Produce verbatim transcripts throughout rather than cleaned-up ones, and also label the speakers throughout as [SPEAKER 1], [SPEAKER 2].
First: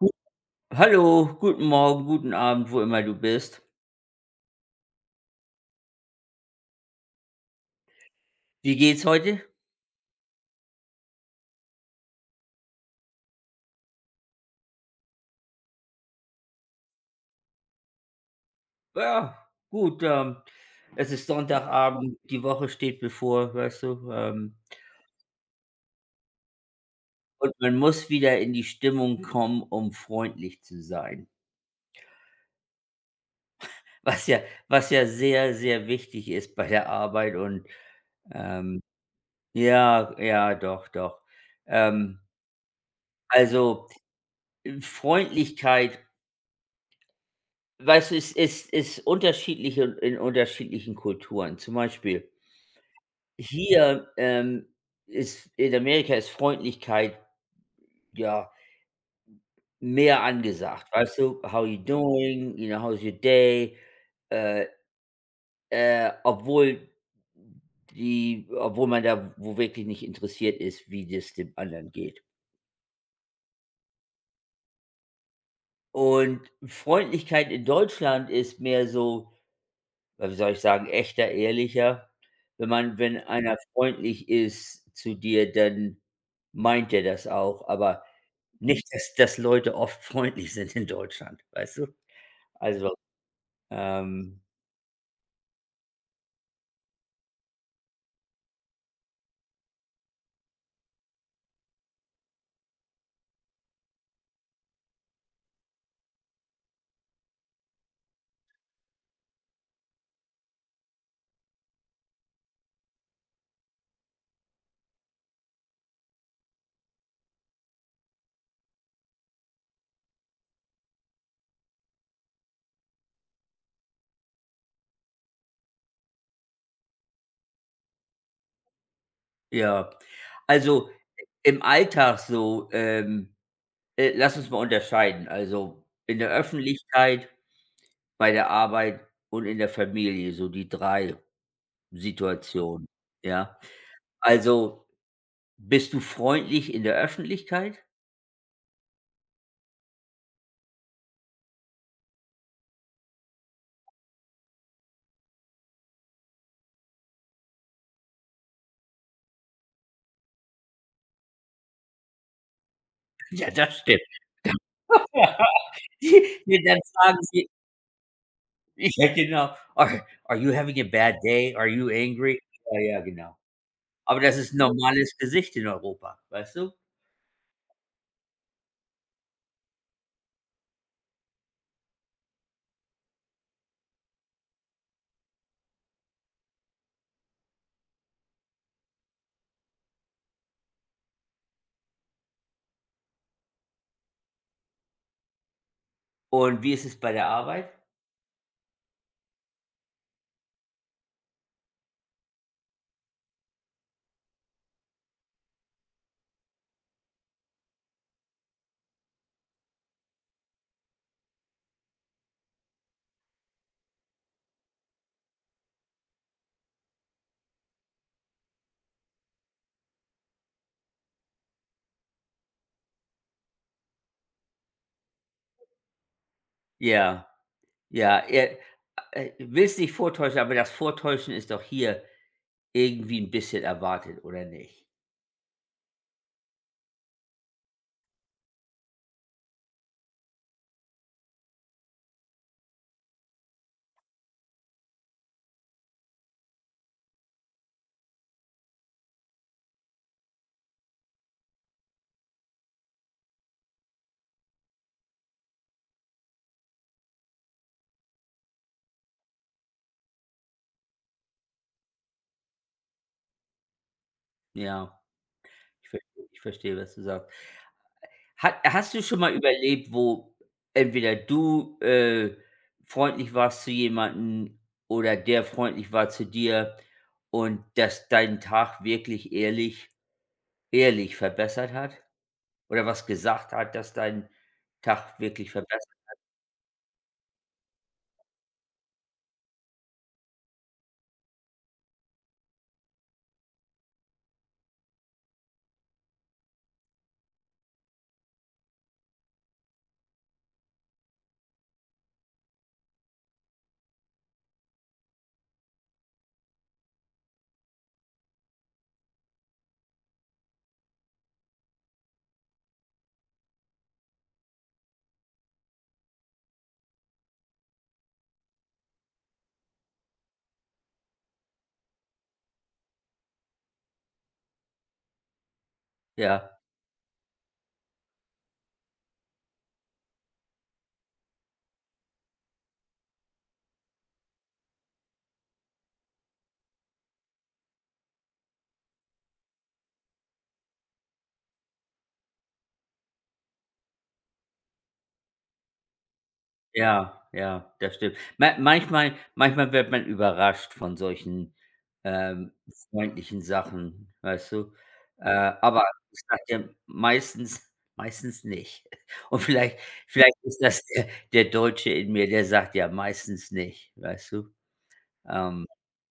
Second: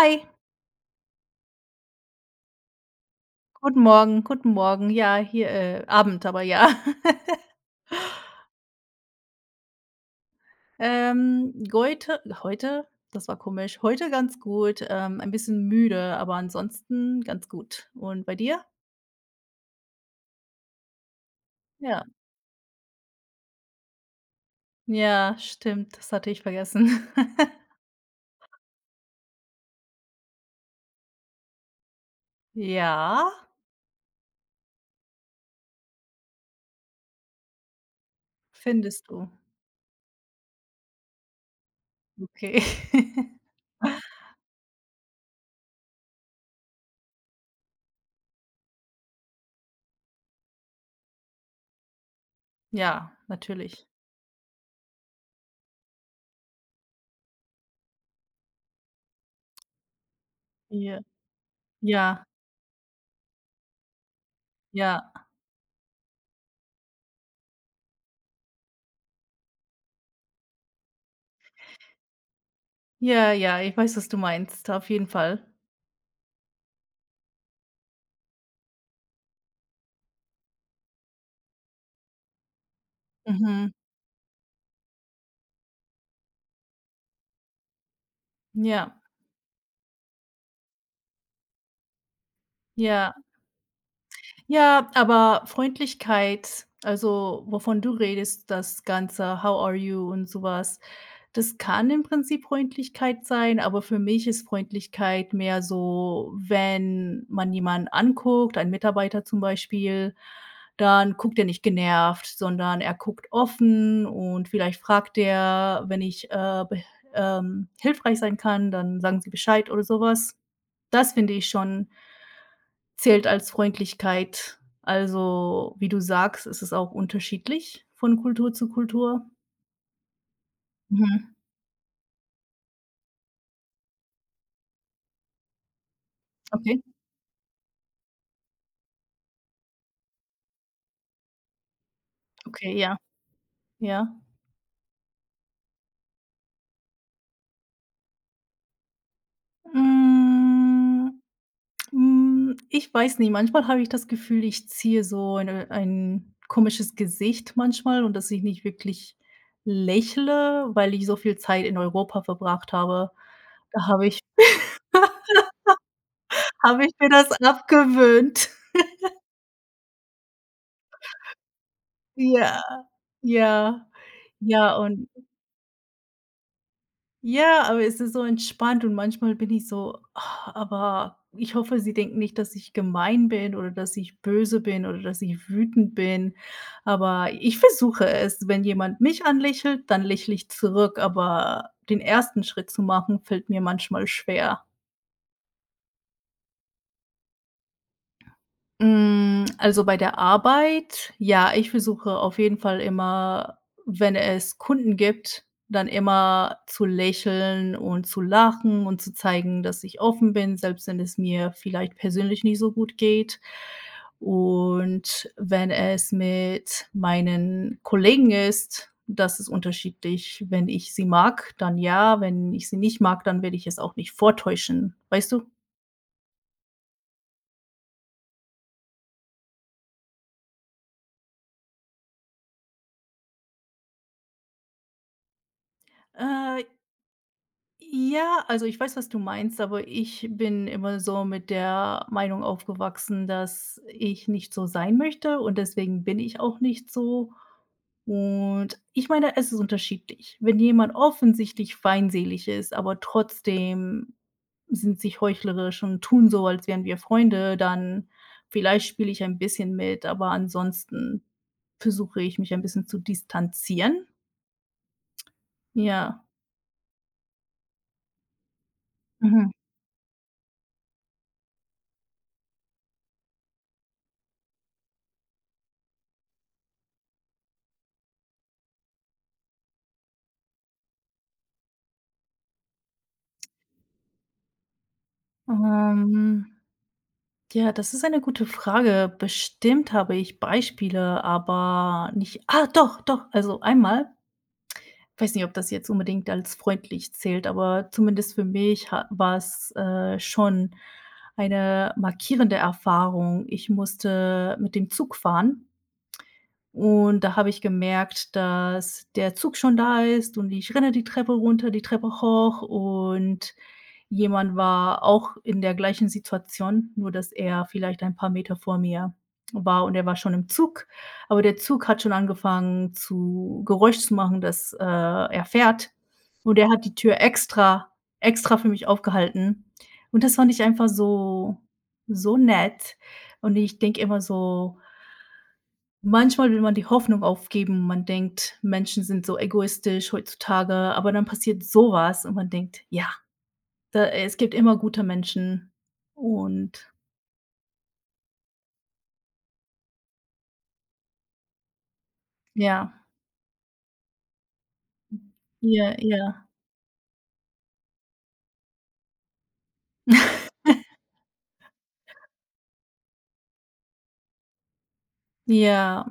[SPEAKER 1] Gu Hallo, guten Morgen, guten Abend, wo immer du bist.
[SPEAKER 2] guten Morgen, guten Morgen. Ja, hier, äh Abend, aber ja.
[SPEAKER 1] Wie geht's heute?
[SPEAKER 2] Ähm, goite heute? Das war komisch. Heute ganz gut, ähm, ein bisschen müde, aber ansonsten ganz gut. Und bei dir?
[SPEAKER 1] Ja, gut, ähm, es ist
[SPEAKER 2] Ja.
[SPEAKER 1] Sonntagabend, die Woche steht bevor, weißt du, ähm,
[SPEAKER 2] Ja, stimmt, das hatte ich vergessen.
[SPEAKER 1] und man muss wieder in die Stimmung kommen, um freundlich zu sein.
[SPEAKER 2] Ja,
[SPEAKER 1] Was ja was ja sehr, sehr wichtig ist bei der Arbeit und, ähm
[SPEAKER 2] findest du.
[SPEAKER 1] ja, ja, doch, doch. Ähm,
[SPEAKER 2] Okay.
[SPEAKER 1] also, äh, Freundlichkeit, weißt du, es ist ist unterschiedlich in in unterschiedlichen Kulturen. Zum Beispiel
[SPEAKER 2] Ja, natürlich.
[SPEAKER 1] Hier, ähm, ist in Amerika ist Freundlichkeit, ja, mehr angesagt,
[SPEAKER 2] Ja,
[SPEAKER 1] weißt du? „How you
[SPEAKER 2] ja,
[SPEAKER 1] doing?“, you know, „How's your day?“ Äh,
[SPEAKER 2] ja.
[SPEAKER 1] äh, obwohl die obwohl man da wo wirklich nicht interessiert ist, wie das dem anderen geht.
[SPEAKER 2] Ja, ja, ich weiß, was du meinst, auf jeden Fall.
[SPEAKER 1] Und Freundlichkeit in Deutschland ist mehr so, ja, wie soll ich sagen, echter, ehrlicher. Wenn man wenn einer
[SPEAKER 2] Mhm.
[SPEAKER 1] freundlich ist zu dir, dann meint er das auch, aber nicht,
[SPEAKER 2] Ja,
[SPEAKER 1] dass dass Leute oft freundlich sind in Deutschland, weißt du? Also,
[SPEAKER 2] ja.
[SPEAKER 1] ähm,
[SPEAKER 2] Ja, aber Freundlichkeit, also wovon du redest, das Ganze „How are you" und sowas, das kann im Prinzip Freundlichkeit sein, aber für mich ist Freundlichkeit mehr so, wenn man jemanden anguckt, einen Mitarbeiter zum Beispiel, dann guckt er nicht genervt, sondern er guckt offen und vielleicht fragt er, wenn ich, äh, beh ähm, hilfreich sein kann, dann sagen sie Bescheid oder sowas. Das finde ich schon zählt als Freundlichkeit. Also, wie du sagst, ist es auch unterschiedlich von Kultur zu Kultur.
[SPEAKER 1] ja. Also,
[SPEAKER 2] Mhm.
[SPEAKER 1] im Alltag so, ähm, äh, lass uns mal unterscheiden. Also, in der
[SPEAKER 2] Okay,
[SPEAKER 1] Öffentlichkeit, bei der Arbeit und in der Familie, so die drei
[SPEAKER 2] okay,
[SPEAKER 1] Situationen,
[SPEAKER 2] ja,
[SPEAKER 1] ja?
[SPEAKER 2] ja.
[SPEAKER 1] Also, bist du freundlich in der Öffentlichkeit?
[SPEAKER 2] Hm, hm, ich weiß nicht, manchmal habe ich das Gefühl, ich ziehe so eine ein komisches Gesicht manchmal und dass ich nicht wirklich lächle, weil ich so viel Zeit in Europa verbracht habe.
[SPEAKER 1] Ja, das
[SPEAKER 2] Da
[SPEAKER 1] stimmt.
[SPEAKER 2] habe ich
[SPEAKER 1] Ja, dann
[SPEAKER 2] habe ich mir
[SPEAKER 1] fragen
[SPEAKER 2] das
[SPEAKER 1] sie,
[SPEAKER 2] abgewöhnt.
[SPEAKER 1] ja, genau: „Are are you having a bad day? Are you angry?“
[SPEAKER 2] Ja,
[SPEAKER 1] Ja, ja, genau.
[SPEAKER 2] ja,
[SPEAKER 1] Aber das ist 'n
[SPEAKER 2] ja und
[SPEAKER 1] normales Gesicht in Europa, weißt du?
[SPEAKER 2] Ja, aber es ist so entspannt und manchmal bin ich so: „Ah, aber ich hoffe, sie denken nicht, dass ich gemein bin oder dass ich böse bin oder dass ich wütend bin." Aber ich versuche es. Wenn jemand mich anlächelt, dann lächle ich zurück, aber den ersten Schritt zu machen, fällt mir manchmal schwer.
[SPEAKER 1] Und wie ist es bei der Arbeit?
[SPEAKER 2] Hm, also, bei der Arbeit ja, ich versuche auf jeden Fall immer, wenn es Kunden gibt, dann immer zu lächeln und zu lachen und zu zeigen, dass ich offen bin, selbst wenn es mir vielleicht persönlich nicht so gut geht. Und wenn es mit meinen Kollegen ist, das ist unterschiedlich. Wenn ich sie mag, dann ja, wenn ich sie nicht mag, dann werde ich es auch nicht vortäuschen, weißt du?
[SPEAKER 1] Ja, ja, er äh, will es nicht vortäuschen, aber das Vortäuschen ist doch hier irgendwie ein bisschen erwartet, oder nicht?
[SPEAKER 2] Äh Ja, also ich weiß, was du meinst, aber ich bin immer so mit der Meinung aufgewachsen, dass ich nicht so sein möchte und deswegen bin ich auch nicht so. Und ich meine, es ist unterschiedlich. Wenn jemand offensichtlich feindselig ist, aber trotzdem sind sich heuchlerisch und tun so, als wären wir Freunde, dann vielleicht spiele ich ein bisschen mit, aber ansonsten versuche ich mich ein bisschen zu distanzieren.
[SPEAKER 1] Ja, ich verstehe
[SPEAKER 2] Ja.
[SPEAKER 1] ich verstehe, was du sagst. Hat, hast du schon mal
[SPEAKER 2] Mhm.
[SPEAKER 1] überlebt, wo entweder du, äh, freundlich warst zu jemandem oder der freundlich war zu dir und das deinen Tag wirklich ehrlich ehrlich verbessert hat? Oder was gesagt hat, das deinen Tag wirklich verbessert.
[SPEAKER 2] Ähm Ja, das ist eine gute Frage. Bestimmt habe ich Beispiele, aber nicht ah, doch, doch, also einmal ich weiß nicht, ob das jetzt unbedingt als freundlich zählt, aber zumindest für mich ha war es äh, schon eine markierende Erfahrung. Ich musste mit dem Zug fahren und da habe ich gemerkt, dass der Zug schon da ist und ich renne die Treppe runter, die Treppe hoch und jemand war auch in der gleichen Situation, nur dass er vielleicht ein paar Meter vor mir war und er war schon im Zug. Aber der Zug hat schon angefangen zu Geräusch zu machen, dass, äh, er fährt.
[SPEAKER 1] Ja,
[SPEAKER 2] Und er hat die Tür extra extra für mich aufgehalten. Und das fand ich einfach so so nett. Und ich denke immer so: Manchmal will man die Hoffnung aufgeben. Man denkt, Menschen sind so egoistisch heutzutage, aber dann passiert so was und man denkt: „Ja, da es gibt immer gute Menschen." Und
[SPEAKER 1] ja, ja, das stimmt. Ma manchmal manchmal wird man überrascht von solchen, ähm,
[SPEAKER 2] ja.
[SPEAKER 1] freundlichen Sachen, weißt du? Äh, aber
[SPEAKER 2] Ja,
[SPEAKER 1] ich sage
[SPEAKER 2] ja.
[SPEAKER 1] dir, meistens meistens nicht. Und vielleicht vielleicht ist das der der Deutsche in mir, der sagt: „Ja, meistens nicht“, weißt du? Ähm,
[SPEAKER 2] Ja,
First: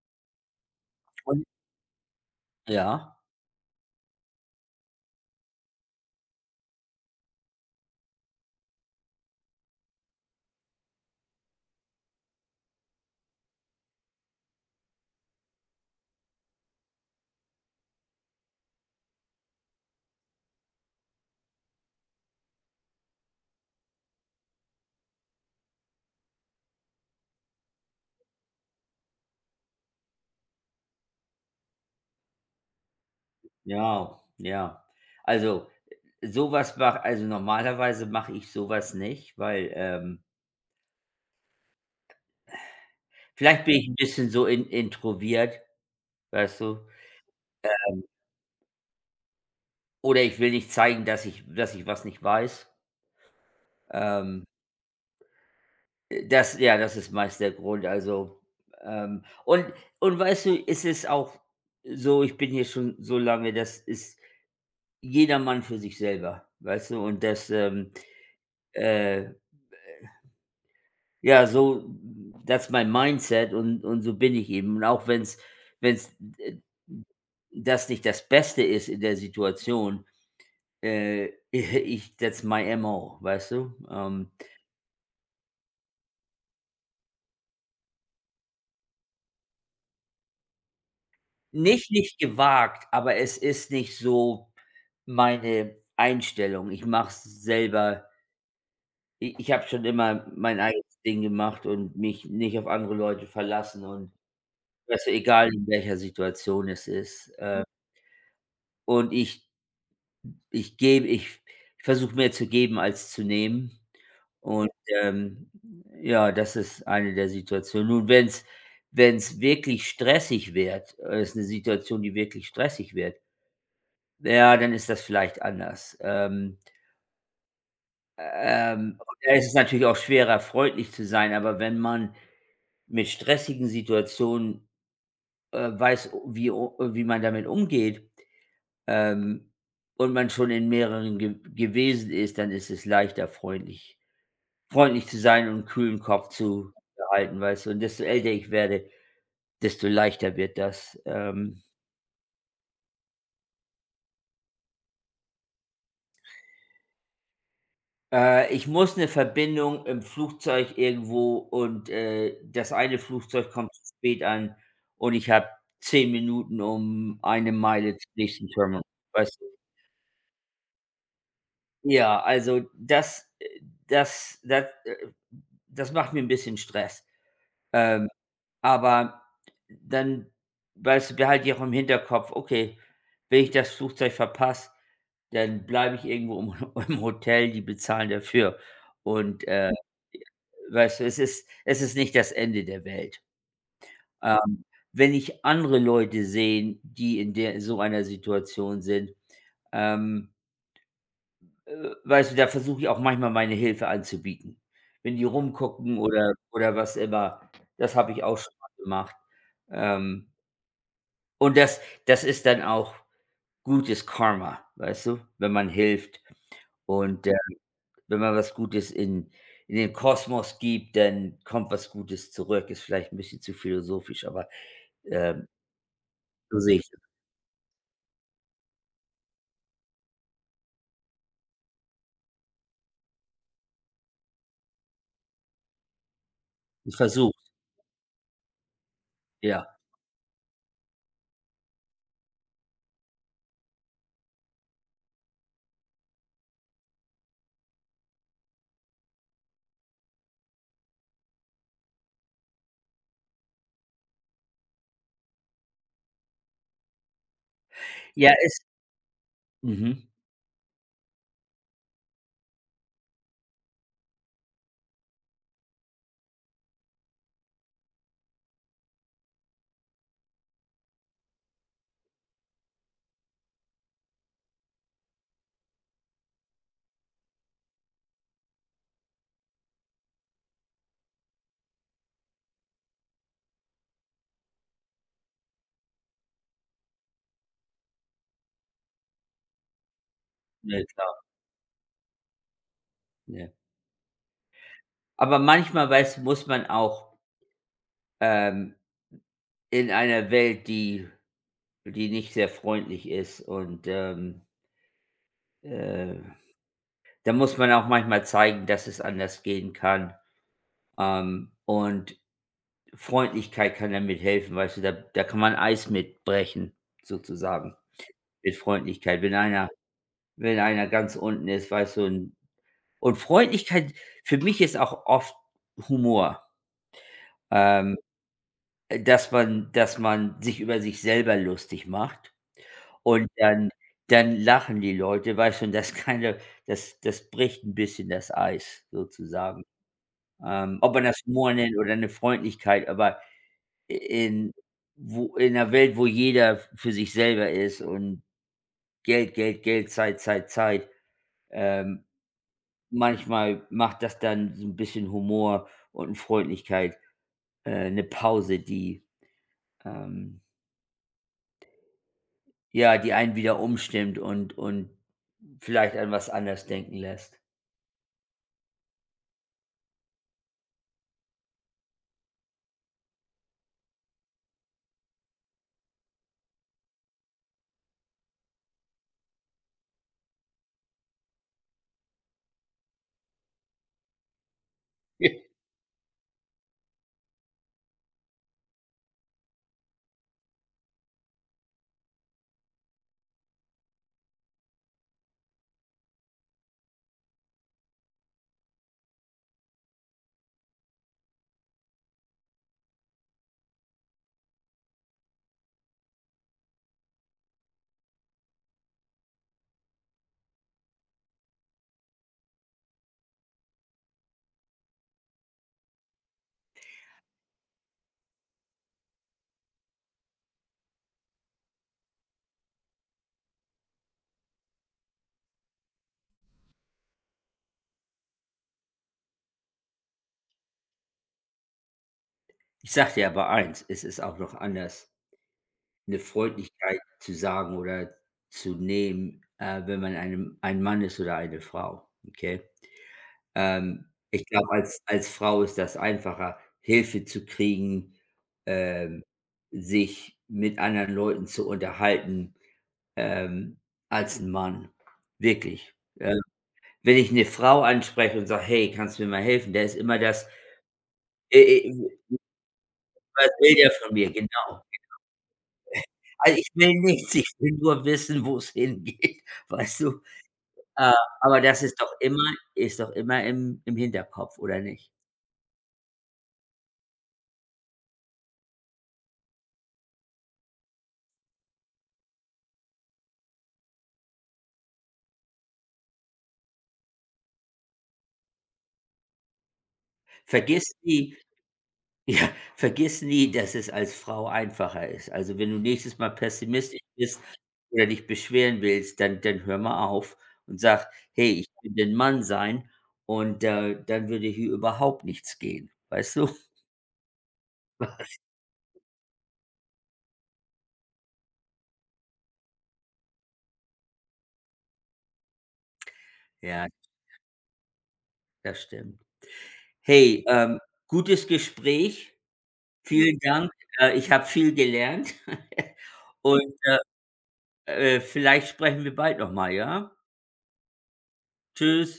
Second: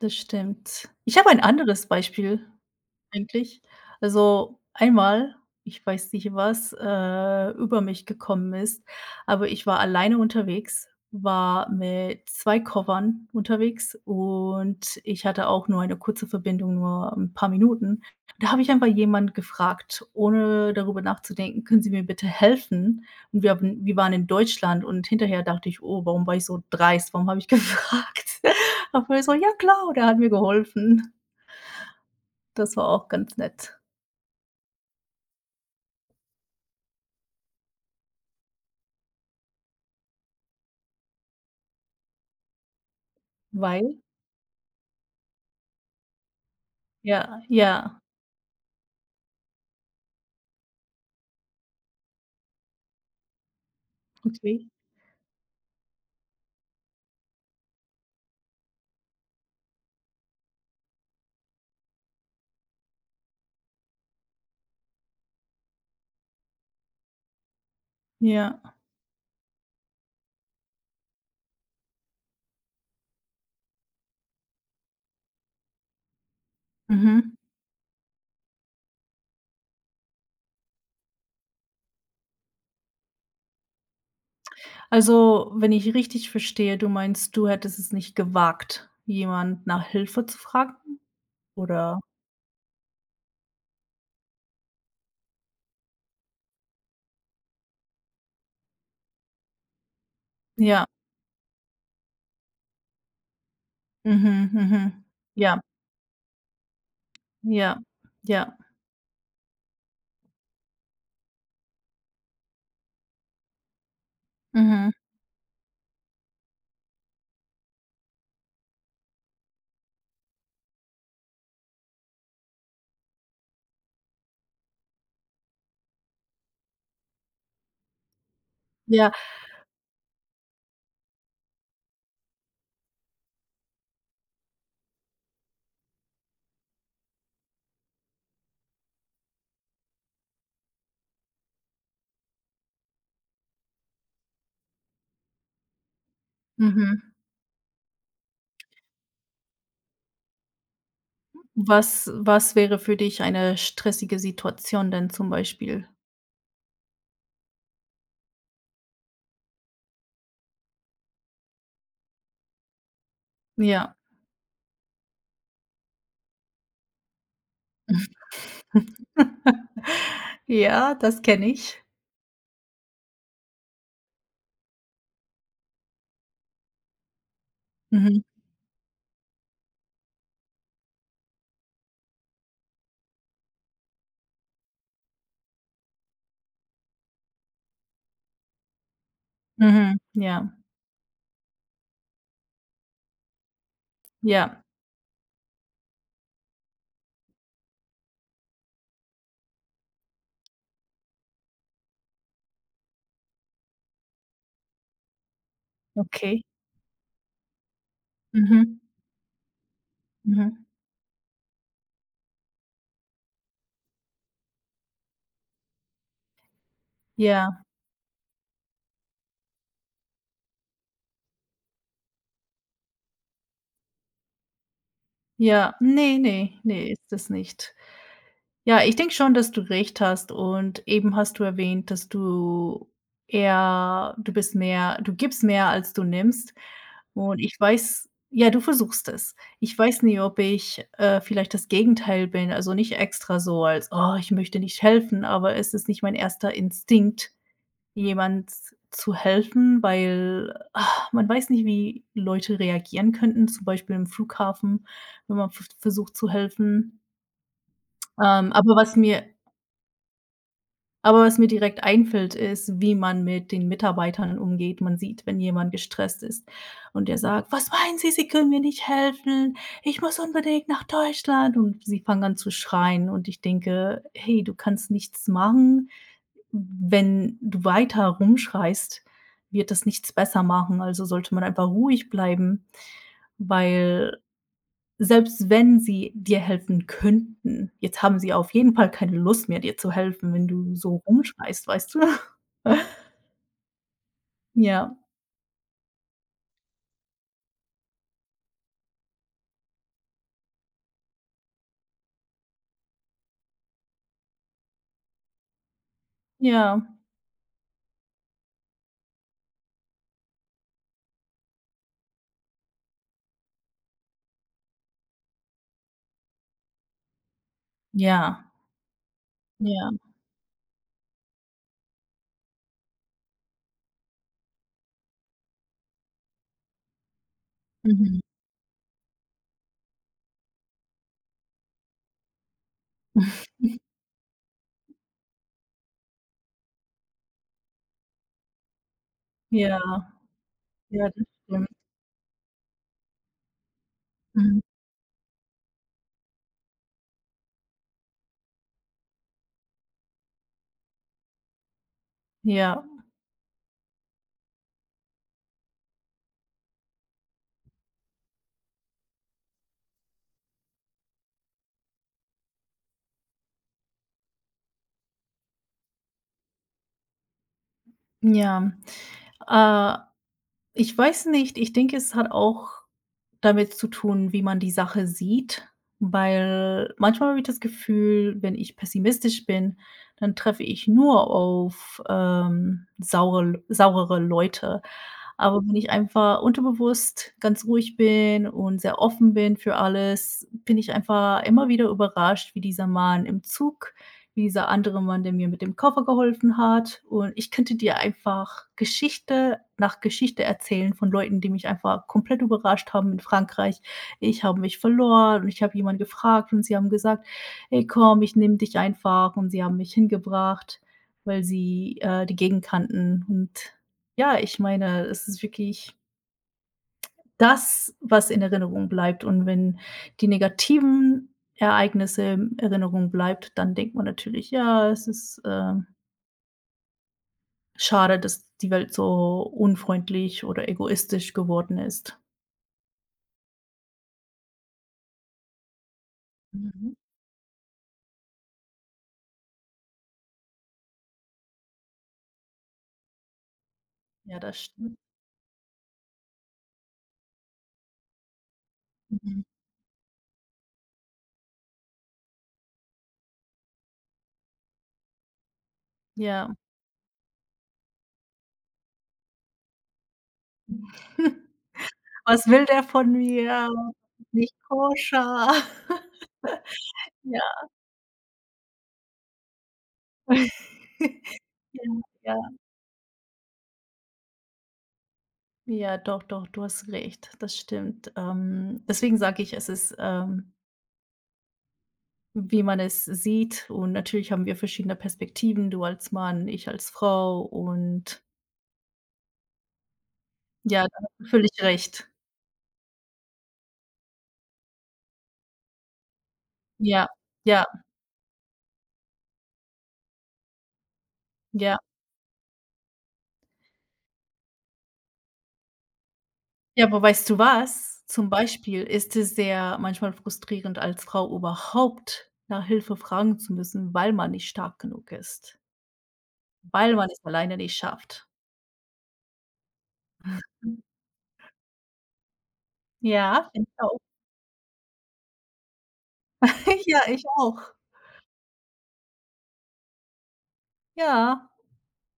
[SPEAKER 2] das stimmt. Ich habe ein
[SPEAKER 1] und
[SPEAKER 2] anderes Beispiel
[SPEAKER 1] ja?
[SPEAKER 2] eigentlich. Also, einmal, ich weiß nicht, was, äh, über mich gekommen ist, aber ich war alleine unterwegs, war mit zwei Koffern unterwegs und ich hatte auch nur eine kurze Verbindung, nur ein paar Minuten. Da habe ich einfach jemanden gefragt, ohne darüber nachzudenken: „Können Sie mir bitte helfen?" Und wir haben wir waren in Deutschland und hinterher dachte ich: „Oh, warum war ich so dreist? Warum habe ich gefragt?" Aber er so: „Ja klar." Und er hat mir geholfen. Das war auch ganz nett.
[SPEAKER 1] Ja, ja. Also, äh, sowas was mache also, normalerweise mache ich sowas nicht, weil, ähm vielleicht bin ich ein
[SPEAKER 2] Weil?
[SPEAKER 1] bisschen so in introvert, weißt du?
[SPEAKER 2] Ja, ja,
[SPEAKER 1] Oder ich will nicht zeigen, dass ich dass ich was nicht weiß. Ähm,
[SPEAKER 2] okay.
[SPEAKER 1] äh, das ja, das ist meist der Grund. Also, ähm und und weißt du, es ist auch so, ich bin hier schon so lange, das ist jedermann für sich selber, weißt du? Und das, ähm,
[SPEAKER 2] Ja,
[SPEAKER 1] äh ja, so that's mein mindset und und so bin ich eben. Und auch wenn es wenn's wenn's, äh,
[SPEAKER 2] mhm.
[SPEAKER 1] das nicht das Beste ist in der Situation, äh, ich that's my M O, weißt du? Ähm,
[SPEAKER 2] Also, wenn ich richtig verstehe, du meinst, du hättest es nicht gewagt, jemand nach Hilfe zu fragen?
[SPEAKER 1] nicht
[SPEAKER 2] Oder
[SPEAKER 1] nicht gewagt, aber es ist nicht so meine Einstellung. Ich mache es selber. I ich habe schon immer mein
[SPEAKER 2] ja,
[SPEAKER 1] eigenes Ding gemacht und mich nicht auf andere Leute verlassen und
[SPEAKER 2] mhm, mhm.
[SPEAKER 1] weißt du, egal
[SPEAKER 2] Ja,
[SPEAKER 1] in welcher Situation es ist. Äh,
[SPEAKER 2] ja, ja,
[SPEAKER 1] und ich Ich gebe ich ich versuche mehr zu geben als zu nehmen und,
[SPEAKER 2] mhm,
[SPEAKER 1] ähm, ja, das ist eine der Situationen. Nun, wenn es wenn's wenn's wirklich stressig wird äh, ist eine Situation, die wirklich stressig wird, ja, dann ist das vielleicht anders. Ähm, ähm,
[SPEAKER 2] ja,
[SPEAKER 1] und da ist es natürlich auch schwerer, freundlich zu sein, aber wenn man mit stressigen Situationen, äh, weiß, wie o wie man damit umgeht, ähm, und man schon in mehreren ge gewesen ist, dann ist es leichter, freundlich freundlich zu sein und 'n kühlen Kopf zu
[SPEAKER 2] mhm.
[SPEAKER 1] behalten, weißt du? Und desto älter ich werde, desto leichter wird das. Ähm,
[SPEAKER 2] Was was wäre für dich eine stressige Situation denn zum Beispiel?
[SPEAKER 1] äh, ich muss 'ne Verbindung im Flugzeug irgendwo und, äh, das eine Flugzeug kommt zu
[SPEAKER 2] Ja.
[SPEAKER 1] spät an und ich habe zehn Minuten, um eine Meile zum nächsten Terminal, weißt du?
[SPEAKER 2] Ja, das kenne ich.
[SPEAKER 1] Ja, also das, äh das das, äh das macht mir 'n bisschen Stress. Ähm
[SPEAKER 2] Mhm,
[SPEAKER 1] Aber dann, weißt du, behalte ich auch im Hinterkopf: „Okay, wenn ich das Flugzeug verpasse, dann bleibe ich irgendwo im im Hotel, die bezahlen dafür.“ Und, äh,
[SPEAKER 2] mhm, ja,
[SPEAKER 1] weißt du, es ist es ist nicht das Ende der Welt.
[SPEAKER 2] ja,
[SPEAKER 1] Ähm, wenn ich andere Leute sehen, die in der so einer Situation sind, ähm, äh, weißt du, da versuche ich auch manchmal meine Hilfe anzubieten. Wenn die rumgucken oder
[SPEAKER 2] okay.
[SPEAKER 1] oder was immer, das habe ich auch schon mal
[SPEAKER 2] Mhm,
[SPEAKER 1] gemacht. Ähm.
[SPEAKER 2] mhm,
[SPEAKER 1] Und das das ist dann auch gutes Karma, weißt du, wenn man hilft. Und, äh,
[SPEAKER 2] ja.
[SPEAKER 1] wenn man was Gutes in in den Kosmos gibt, dann kommt was Gutes zurück. Ist vielleicht ein bisschen zu philosophisch, aber, ähm,
[SPEAKER 2] Ja, nee,
[SPEAKER 1] so
[SPEAKER 2] nee,
[SPEAKER 1] sehe ich
[SPEAKER 2] nee,
[SPEAKER 1] das.
[SPEAKER 2] ist es nicht. Ja, ich denke schon, dass du recht hast und eben hast du erwähnt, dass du eher du bist mehr du gibst mehr, als du nimmst
[SPEAKER 1] Ich versuche
[SPEAKER 2] und ich weiß ja, du versuchst es.
[SPEAKER 1] ja.
[SPEAKER 2] Ich weiß nie, ob ich, äh, vielleicht das Gegenteil bin, also nicht extra so als: „Oh, ich möchte nicht helfen", aber es ist nicht mein erster Instinkt. Jemand zu helfen, weil ah, man weiß nicht, wie Leute reagieren könnten, zum Beispiel im Flughafen, wenn man v versucht zu helfen.
[SPEAKER 1] Ja,
[SPEAKER 2] Ähm,
[SPEAKER 1] ist,
[SPEAKER 2] aber was mir
[SPEAKER 1] mhm,
[SPEAKER 2] aber was mir direkt einfällt, ist, wie man mit den Mitarbeitern umgeht. Man sieht, wenn jemand gestresst ist und der sagt: „Was meinen Sie, Sie können mir nicht helfen? Ich muss unbedingt nach Deutschland." Und sie fangen an zu schreien und ich denke: „Hey, du kannst nichts machen. Wenn du weiter rumschreist, wird das nichts besser machen, also sollte man einfach ruhig bleiben, weil selbst wenn sie dir helfen könnten, jetzt haben sie auf jeden Fall keine Lust mehr, dir zu helfen, wenn du
[SPEAKER 1] ja
[SPEAKER 2] so
[SPEAKER 1] klar,
[SPEAKER 2] rumschreist, weißt du?"
[SPEAKER 1] ja.
[SPEAKER 2] Ja,
[SPEAKER 1] Aber manchmal, weiß muss man auch, ähm, in einer Welt, die die nicht sehr freundlich ist und, ähm, äh,
[SPEAKER 2] ja,
[SPEAKER 1] da muss man auch manchmal zeigen, dass es anders gehen kann. Ähm, und Freundlichkeit kann damit helfen, weißt du, da da kann man Eis mitbrechen sozusagen,
[SPEAKER 2] ja,
[SPEAKER 1] mit Freundlichkeit. Wenn einer
[SPEAKER 2] ja,
[SPEAKER 1] wenn einer ganz unten ist, weißt du, und und Freundlichkeit für mich ist auch oft Humor, ähm,
[SPEAKER 2] mhm.
[SPEAKER 1] dass man dass man sich über sich selber lustig macht und dann dann lachen die Leute, weißt du, und das keine das das bricht ein bisschen das Eis sozusagen.
[SPEAKER 2] Ja,
[SPEAKER 1] Ähm, ob man
[SPEAKER 2] ja,
[SPEAKER 1] das
[SPEAKER 2] das
[SPEAKER 1] Humor
[SPEAKER 2] stimmt.
[SPEAKER 1] nennt oder eine Freundlichkeit, aber in
[SPEAKER 2] Mhm.
[SPEAKER 1] wo in 'ner Welt, wo jeder für sich selber ist und Geld, Geld, Geld, Zeit, Zeit, Zeit. Ähm,
[SPEAKER 2] Ja,
[SPEAKER 1] manchmal macht das dann so ein bisschen Humor und Freundlichkeit, äh, 'ne Pause, die, ähm ja, die einen wieder umstimmt und und vielleicht an was anders denken lässt.
[SPEAKER 2] ja. Äh, Ich weiß nicht, ich denke, es hat auch damit zu tun, wie man die Sache sieht, weil manchmal habe ich das Gefühl, wenn ich pessimistisch bin, dann treffe ich nur auf, ähm, saure saurere Leute.
[SPEAKER 1] Ja.
[SPEAKER 2] Aber wenn ich einfach unterbewusst ganz ruhig bin und sehr offen bin für alles, bin ich einfach immer wieder überrascht, wie dieser Mann im Zug wie dieser andere Mann, der mir mit dem Koffer geholfen hat. Und ich könnte dir einfach Geschichte nach Geschichte erzählen von Leuten, die mich einfach komplett überrascht haben in Frankreich. Ich habe mich verloren und ich habe jemanden gefragt und sie haben gesagt: „Hey komm, ich nehme dich einfach." Und sie haben mich hingebracht, weil sie, äh, die Gegend kannten. Und ja, ich meine, es ist wirklich das, was in Erinnerung bleibt. Und wenn die negativen Ereignisse in Erinnerung bleibt, dann denkt man natürlich: „Ja, es ist, äh, schade, dass die Welt so unfreundlich oder egoistisch geworden ist."
[SPEAKER 1] Ich sag dir aber eins, es ist auch noch anders, eine
[SPEAKER 2] Mhm.
[SPEAKER 1] Freundlichkeit zu sagen oder zu nehmen, äh, wenn man einem ein Mann ist oder eine Frau, okay? Ähm,
[SPEAKER 2] Ja,
[SPEAKER 1] ich
[SPEAKER 2] das
[SPEAKER 1] glaube,
[SPEAKER 2] stimmt.
[SPEAKER 1] als als Frau ist das einfacher, Hilfe zu kriegen, ähm,
[SPEAKER 2] Mhm.
[SPEAKER 1] sich mit anderen Leuten zu unterhalten, ähm, als ein Mann, wirklich. Äh,
[SPEAKER 2] Ja.
[SPEAKER 1] wenn ich eine Frau anspreche und sage: „Hey, kannst du mir mal helfen?“ Da ist immer das: „Äh, äh,
[SPEAKER 2] „Was will der von
[SPEAKER 1] was
[SPEAKER 2] mir?
[SPEAKER 1] will der von mir?“
[SPEAKER 2] Nicht
[SPEAKER 1] Genau.
[SPEAKER 2] koscher."
[SPEAKER 1] Also, ich will nichts,
[SPEAKER 2] Ja.
[SPEAKER 1] ich will nur wissen, wo es hingeht, weißt du? Äh, aber
[SPEAKER 2] Ja,
[SPEAKER 1] das ist doch immer
[SPEAKER 2] ja.
[SPEAKER 1] ist doch immer im im Hinterkopf, oder nicht?
[SPEAKER 2] Ja, doch, doch, du hast recht. Das stimmt. Ähm, deswegen sage ich, es ist, ähm wie man es sieht und natürlich haben wir verschiedene Perspektiven, du als Mann, ich als Frau und ja,
[SPEAKER 1] Vergiss
[SPEAKER 2] da hast du
[SPEAKER 1] die
[SPEAKER 2] völlig recht.
[SPEAKER 1] Ja, vergiss nie, dass es als Frau einfacher ist. Also, wenn du nächstes Mal pessimistisch
[SPEAKER 2] Ja,
[SPEAKER 1] bist
[SPEAKER 2] ja,
[SPEAKER 1] oder dich beschweren willst, dann dann hör mal auf und sag: „Hey, ich
[SPEAKER 2] ja.
[SPEAKER 1] will den Mann sein und, äh, dann würde hier überhaupt nichts gehen.“ Weißt du?
[SPEAKER 2] Ja, aber weißt du was? Zum Beispiel ist es sehr manchmal frustrierend, als Frau überhaupt nach Hilfe fragen zu müssen, weil man nicht stark genug ist,
[SPEAKER 1] Ja,
[SPEAKER 2] weil man es alleine nicht schafft.
[SPEAKER 1] das stimmt. Hey, ähm, gutes Gespräch. Vielen
[SPEAKER 2] Ja, ich
[SPEAKER 1] Dank.
[SPEAKER 2] auch.
[SPEAKER 1] Äh, ich habe viel gelernt und,
[SPEAKER 2] Ja, ich auch.
[SPEAKER 1] äh, vielleicht sprechen wir bald noch mal, ja?
[SPEAKER 2] Ja.
[SPEAKER 1] Tschüss.